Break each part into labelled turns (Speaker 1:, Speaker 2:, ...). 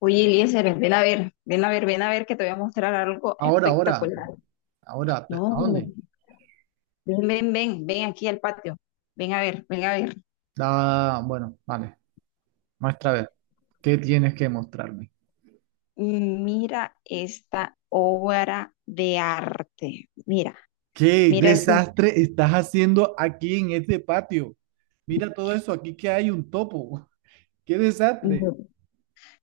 Speaker 1: Oye, Eliezer, ven a ver, ven a ver, ven a ver que te voy a mostrar algo
Speaker 2: Ahora, ahora,
Speaker 1: espectacular.
Speaker 2: ahora, ¿a
Speaker 1: No,
Speaker 2: dónde?
Speaker 1: ven, ven, ven, ven aquí al patio. Ven a ver, ven a ver.
Speaker 2: Da, bueno, vale, muestra a ver, ¿qué tienes que mostrarme?
Speaker 1: Mira esta obra de arte. Mira,
Speaker 2: ¿Qué
Speaker 1: mira eso.
Speaker 2: desastre estás haciendo aquí en este patio? Mira todo eso, aquí que hay un topo. ¡Qué desastre!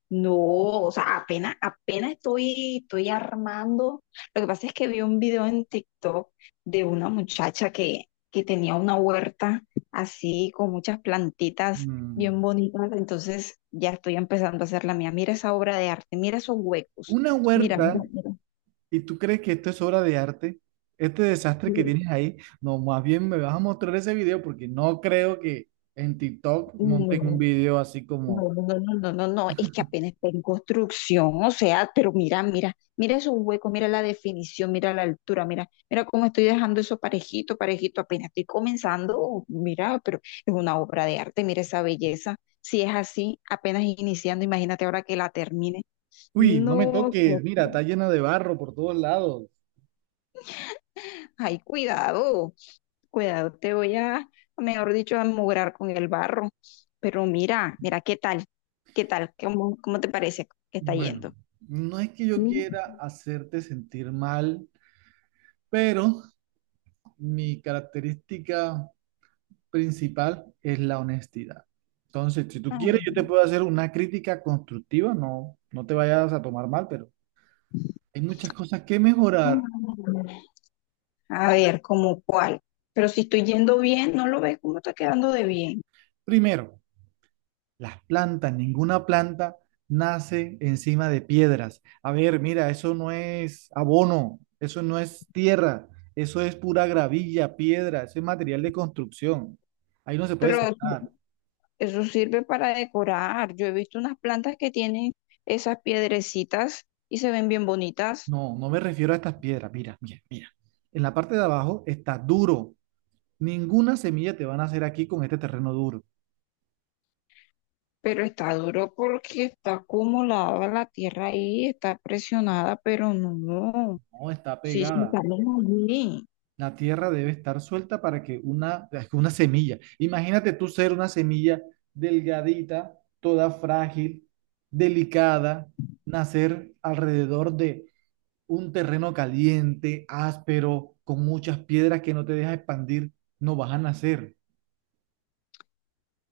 Speaker 1: No, o sea, apenas estoy armando. Lo que pasa es que vi un video en TikTok de una muchacha que tenía una huerta así con muchas plantitas
Speaker 2: Mm,
Speaker 1: bien bonitas. Entonces ya estoy empezando a hacer la mía. Mira esa obra de arte, mira esos huecos.
Speaker 2: Una
Speaker 1: Mira,
Speaker 2: huerta,
Speaker 1: mira,
Speaker 2: ¿y tú crees que esto es obra de arte? Este desastre que
Speaker 1: mira.
Speaker 2: tienes ahí, no, más bien me vas a mostrar ese video porque no creo que en TikTok monten un
Speaker 1: No,
Speaker 2: video así como,
Speaker 1: no, no, no, no, no, no, no, es que apenas está en construcción, o sea, pero mira, mira, mira esos huecos, mira la definición, mira la altura, mira, mira cómo estoy dejando eso parejito, parejito, apenas estoy comenzando, mira, pero es una obra de arte, mira esa belleza, si es así, apenas iniciando, imagínate ahora que la termine.
Speaker 2: uy, no me
Speaker 1: No, Dios
Speaker 2: toques, mira,
Speaker 1: mío.
Speaker 2: está llena de barro por todos lados.
Speaker 1: Ay, cuidado, cuidado, mejor dicho, a mugrar con el barro, pero mira, mira qué tal, qué tal, cómo te parece que está
Speaker 2: Bueno,
Speaker 1: yendo.
Speaker 2: no es que yo quiera hacerte sentir mal, pero mi característica principal es la honestidad. Entonces, si tú
Speaker 1: A
Speaker 2: quieres, yo te puedo hacer una crítica constructiva, no, no te vayas a tomar mal, pero hay muchas cosas que mejorar.
Speaker 1: ver, ¿como cuál? Pero si estoy yendo bien, ¿no lo ves cómo está quedando de bien?
Speaker 2: Primero, las plantas, ninguna planta nace encima de piedras. A ver, mira, eso no es abono, eso no es tierra, eso es pura gravilla, piedra, eso es material de construcción. Ahí no se puede
Speaker 1: Pero eso,
Speaker 2: sentar.
Speaker 1: eso sirve para decorar. Yo he visto unas plantas que tienen esas piedrecitas y se ven bien bonitas,
Speaker 2: No, no me refiero a estas piedras. Mira, mira, mira. En la parte de abajo está duro. Ninguna semilla te van a hacer aquí con este terreno duro.
Speaker 1: pero está duro porque está acumulada la tierra ahí, está presionada, pero no.
Speaker 2: No, está
Speaker 1: Sí, sí,
Speaker 2: pegada.
Speaker 1: salen allí,
Speaker 2: La tierra debe estar suelta para que una, es que una semilla, imagínate tú ser una semilla delgadita, toda frágil, delicada, nacer alrededor de un terreno caliente, áspero, con muchas piedras que no te deja expandir, no vas a nacer.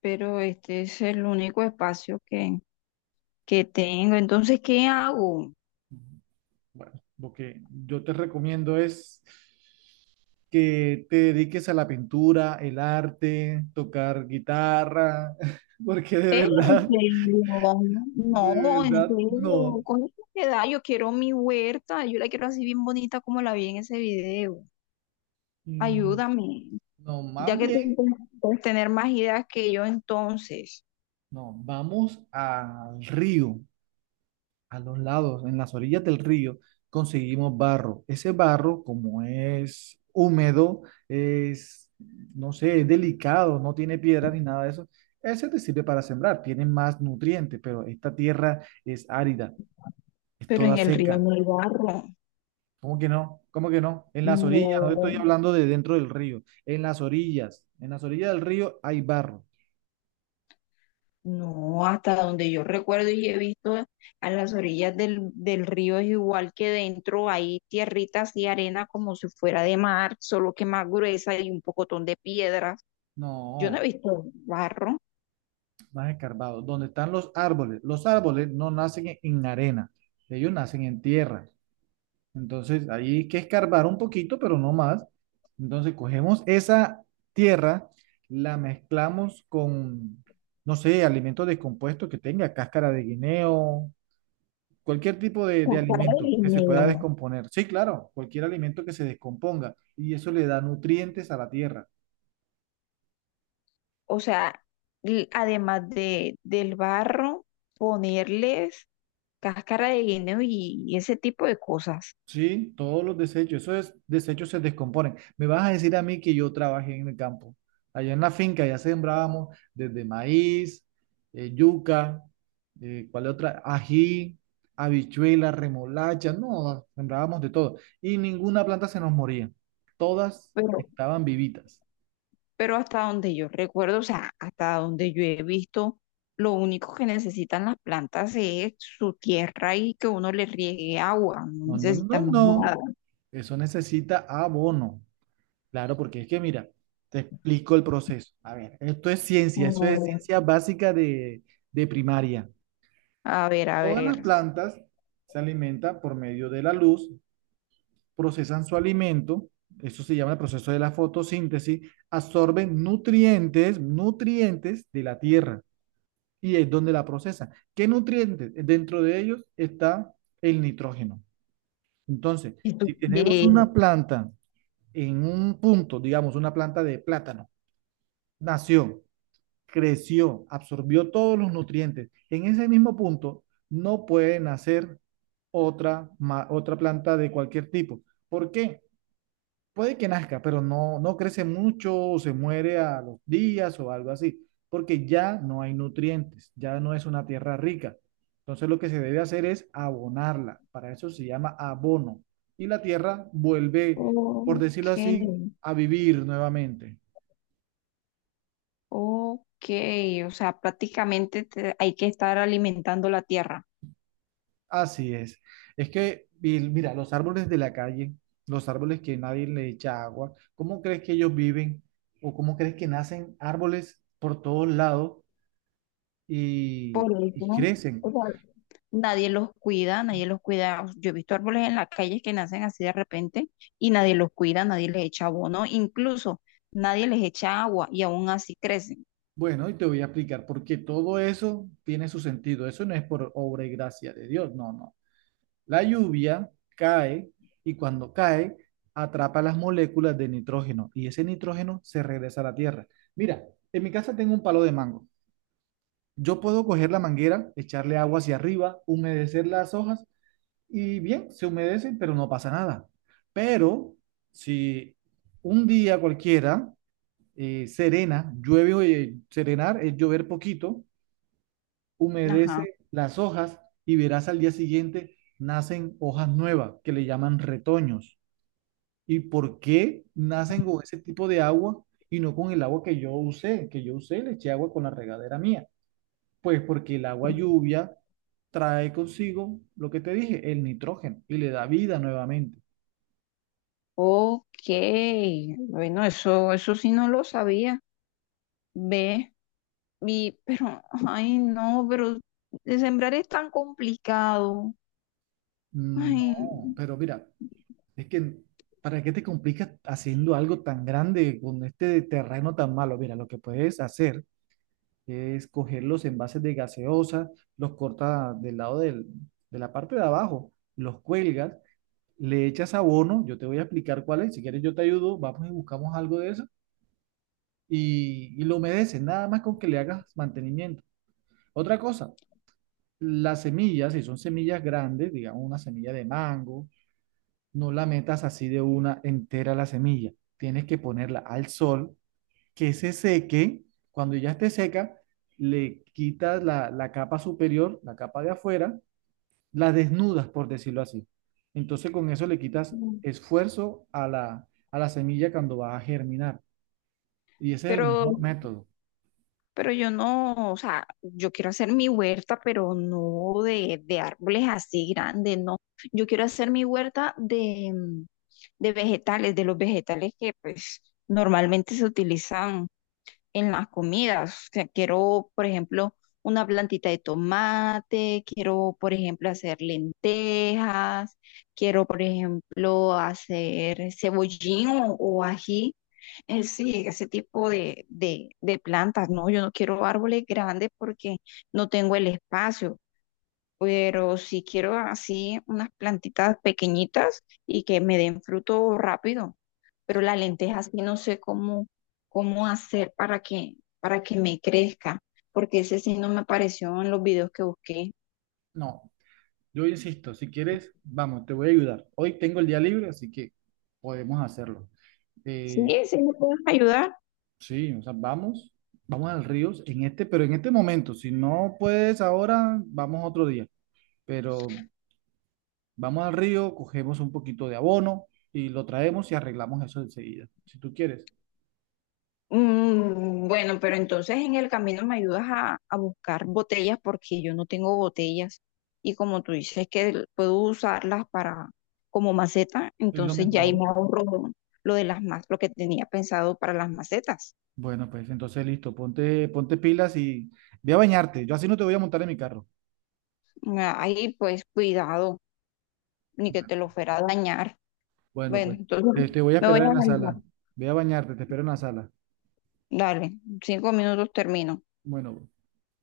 Speaker 1: pero este es el único espacio que tengo. Entonces, ¿qué hago?
Speaker 2: Bueno, lo que yo te recomiendo es que te dediques a la pintura, el arte, tocar guitarra, porque
Speaker 1: ¿Eh? ¿En serio?
Speaker 2: de
Speaker 1: No, en
Speaker 2: verdad,
Speaker 1: serio,
Speaker 2: no.
Speaker 1: con esa edad yo quiero mi huerta, yo la quiero así bien bonita como la vi en ese video.
Speaker 2: Mm,
Speaker 1: Ayúdame,
Speaker 2: No,
Speaker 1: ya
Speaker 2: más
Speaker 1: que
Speaker 2: bien,
Speaker 1: tú puedes tener más ideas que yo entonces,
Speaker 2: no, vamos al río, a los lados, en las orillas del río, conseguimos barro. Ese barro, como es húmedo, es, no sé, es delicado, no tiene piedra ni nada de eso. Ese te sirve para sembrar, tiene más nutrientes, pero esta tierra es árida, es
Speaker 1: pero
Speaker 2: toda
Speaker 1: en el río
Speaker 2: seca.
Speaker 1: no hay barro.
Speaker 2: ¿Cómo que no? ¿Cómo que no? En las orillas, no estoy
Speaker 1: No,
Speaker 2: hablando de dentro del río, en las orillas del río hay barro.
Speaker 1: no, hasta donde yo recuerdo y he visto a las orillas del río es igual que dentro hay tierritas y arena como si fuera de mar, solo que más gruesa y un pocotón de piedras. Yo no he
Speaker 2: No,
Speaker 1: visto barro.
Speaker 2: más escarbado. Donde están los árboles. Los árboles no nacen en arena, ellos nacen en tierra. Entonces, ahí hay que escarbar un poquito, pero no más. Entonces, cogemos esa tierra, la mezclamos con, no sé, alimentos descompuestos que tenga, cáscara de guineo, cualquier tipo de
Speaker 1: Ay,
Speaker 2: alimento
Speaker 1: Dios
Speaker 2: que se pueda
Speaker 1: mío.
Speaker 2: descomponer. Sí, claro, cualquier alimento que se descomponga. Y eso le da nutrientes a la tierra.
Speaker 1: O sea, además del barro, ponerles cáscara de guineo y ese tipo de cosas.
Speaker 2: Sí, todos los desechos, esos desechos se descomponen. Me vas a decir a mí que yo trabajé en el campo. Allá en la finca ya sembrábamos desde maíz, yuca, ¿cuál otra? Ají, habichuela, remolacha, no, sembrábamos de todo. Y ninguna planta se nos moría. Todas
Speaker 1: Pero,
Speaker 2: estaban vivitas.
Speaker 1: pero hasta donde yo recuerdo, o sea, hasta donde yo he visto, lo único que necesitan las plantas es su tierra y que uno le riegue agua, no
Speaker 2: No, no, no,
Speaker 1: necesitan más nada.
Speaker 2: no. Eso necesita abono. Claro, porque es que mira, te explico el proceso. A ver, esto es ciencia, eso es
Speaker 1: Mm,
Speaker 2: ciencia básica de primaria.
Speaker 1: A ver, a
Speaker 2: Todas
Speaker 1: ver.
Speaker 2: las plantas se alimentan por medio de la luz, procesan su alimento, eso se llama el proceso de la fotosíntesis, absorben nutrientes, nutrientes de la tierra y es donde la procesan. ¿Qué nutrientes? Dentro de ellos está el nitrógeno. Entonces,
Speaker 1: Esto,
Speaker 2: si
Speaker 1: tú?
Speaker 2: tenemos una planta en un punto, digamos, una planta de plátano, nació, creció, absorbió todos los nutrientes. En ese mismo punto no puede nacer otra, otra planta de cualquier tipo. ¿Por qué? Puede que nazca, pero no, no crece mucho o se muere a los días o algo así, porque ya no hay nutrientes, ya no es una tierra rica. Entonces lo que se debe hacer es abonarla. Para eso se llama abono. Y la tierra vuelve, por decirlo
Speaker 1: Ok.
Speaker 2: así, a vivir nuevamente.
Speaker 1: Ok, o sea, prácticamente te- hay que estar alimentando la tierra.
Speaker 2: Así es. Es que, Bill, mira, los árboles de la calle, los árboles que nadie le echa agua, ¿cómo crees que ellos viven? ¿O cómo crees que nacen árboles por todos lados
Speaker 1: Por eso,
Speaker 2: y
Speaker 1: o
Speaker 2: crecen?
Speaker 1: sea, nadie los cuida, nadie los cuida. Yo he visto árboles en las calles que nacen así de repente y nadie los cuida, nadie les echa abono, incluso nadie les echa agua y aún así crecen.
Speaker 2: Bueno, y te voy a explicar, porque todo eso tiene su sentido. Eso no es por obra y gracia de Dios, no, no. La lluvia cae y cuando cae atrapa las moléculas de nitrógeno y ese nitrógeno se regresa a la tierra. Mira, en mi casa tengo un palo de mango. Yo puedo coger la manguera, echarle agua hacia arriba, humedecer las hojas y bien, se humedecen, pero no pasa nada. Pero si un día cualquiera, serena, llueve, o, serenar es llover poquito,
Speaker 1: Ajá.
Speaker 2: humedece las hojas y verás al día siguiente nacen hojas nuevas que le llaman retoños. ¿Y por qué nacen con ese tipo de agua y no con el agua que yo usé? Que yo usé, le eché agua con la regadera mía. Pues porque el agua lluvia trae consigo lo que te dije, el nitrógeno, y le da vida nuevamente.
Speaker 1: Ok, bueno, eso sí no lo sabía. Ve, y, pero, ay, no, pero de sembrar es tan complicado.
Speaker 2: No,
Speaker 1: Ay.
Speaker 2: pero mira, es que ¿para qué te complicas haciendo algo tan grande con este terreno tan malo? Mira, lo que puedes hacer es coger los envases de gaseosa, los cortas del lado de la parte de abajo, los cuelgas, le echas abono, yo te voy a explicar cuál es, si quieres yo te ayudo, vamos y buscamos algo de eso, y lo humedeces, nada más con que le hagas mantenimiento. Otra cosa, las semillas, si son semillas grandes, digamos una semilla de mango, no la metas así de una entera la semilla. Tienes que ponerla al sol, que se seque. Cuando ya esté seca, le quitas la, la capa superior, la capa de afuera, la desnudas, por decirlo así. Entonces con eso le quitas
Speaker 1: No.
Speaker 2: esfuerzo a la semilla cuando va a germinar. Y ese es el
Speaker 1: Pero,
Speaker 2: mejor método.
Speaker 1: pero yo no, o sea, yo quiero hacer mi huerta, pero no de, de árboles así grandes, no. Yo quiero hacer mi huerta de, de vegetales, de los vegetales que pues normalmente se utilizan en las comidas. O sea, quiero, por ejemplo, una plantita de tomate, quiero, por ejemplo, hacer lentejas, quiero, por ejemplo, hacer cebollín o ají. Sí, ese tipo de plantas, ¿no? Yo no quiero árboles grandes porque no tengo el espacio, pero si quiero así unas plantitas pequeñitas y que me den fruto rápido. Pero la lenteja sí no sé cómo, cómo hacer para que me crezca, porque ese sí no me apareció en los videos que busqué.
Speaker 2: No, yo insisto, si quieres, vamos, te voy a ayudar. Hoy tengo el día libre, así que podemos hacerlo.
Speaker 1: Sí,
Speaker 2: Eh,
Speaker 1: sí me puedes ayudar.
Speaker 2: sí, o sea, vamos, vamos al río en este, pero en este momento, si no puedes ahora, vamos otro día. Pero vamos al río, cogemos un poquito de abono y lo traemos y arreglamos eso enseguida. Si tú quieres,
Speaker 1: Mm, bueno, pero entonces en el camino me ayudas a buscar botellas porque yo no tengo botellas y como tú dices que l- puedo usarlas para como maceta,
Speaker 2: es lo
Speaker 1: entonces ya ahí
Speaker 2: mejor.
Speaker 1: me ahorro lo de las más, lo que tenía pensado para las macetas.
Speaker 2: Bueno, pues entonces listo, ponte, ponte pilas y ve a bañarte. Yo así no te voy a montar en mi carro.
Speaker 1: Ah, ahí pues cuidado, ni que te lo fuera a dañar.
Speaker 2: Bueno,
Speaker 1: Bueno,
Speaker 2: pues
Speaker 1: entonces
Speaker 2: te voy a
Speaker 1: me voy
Speaker 2: esperar en
Speaker 1: a
Speaker 2: la
Speaker 1: bañar.
Speaker 2: sala. Ve a bañarte, te espero en la sala.
Speaker 1: Dale, 5 minutos termino.
Speaker 2: Bueno.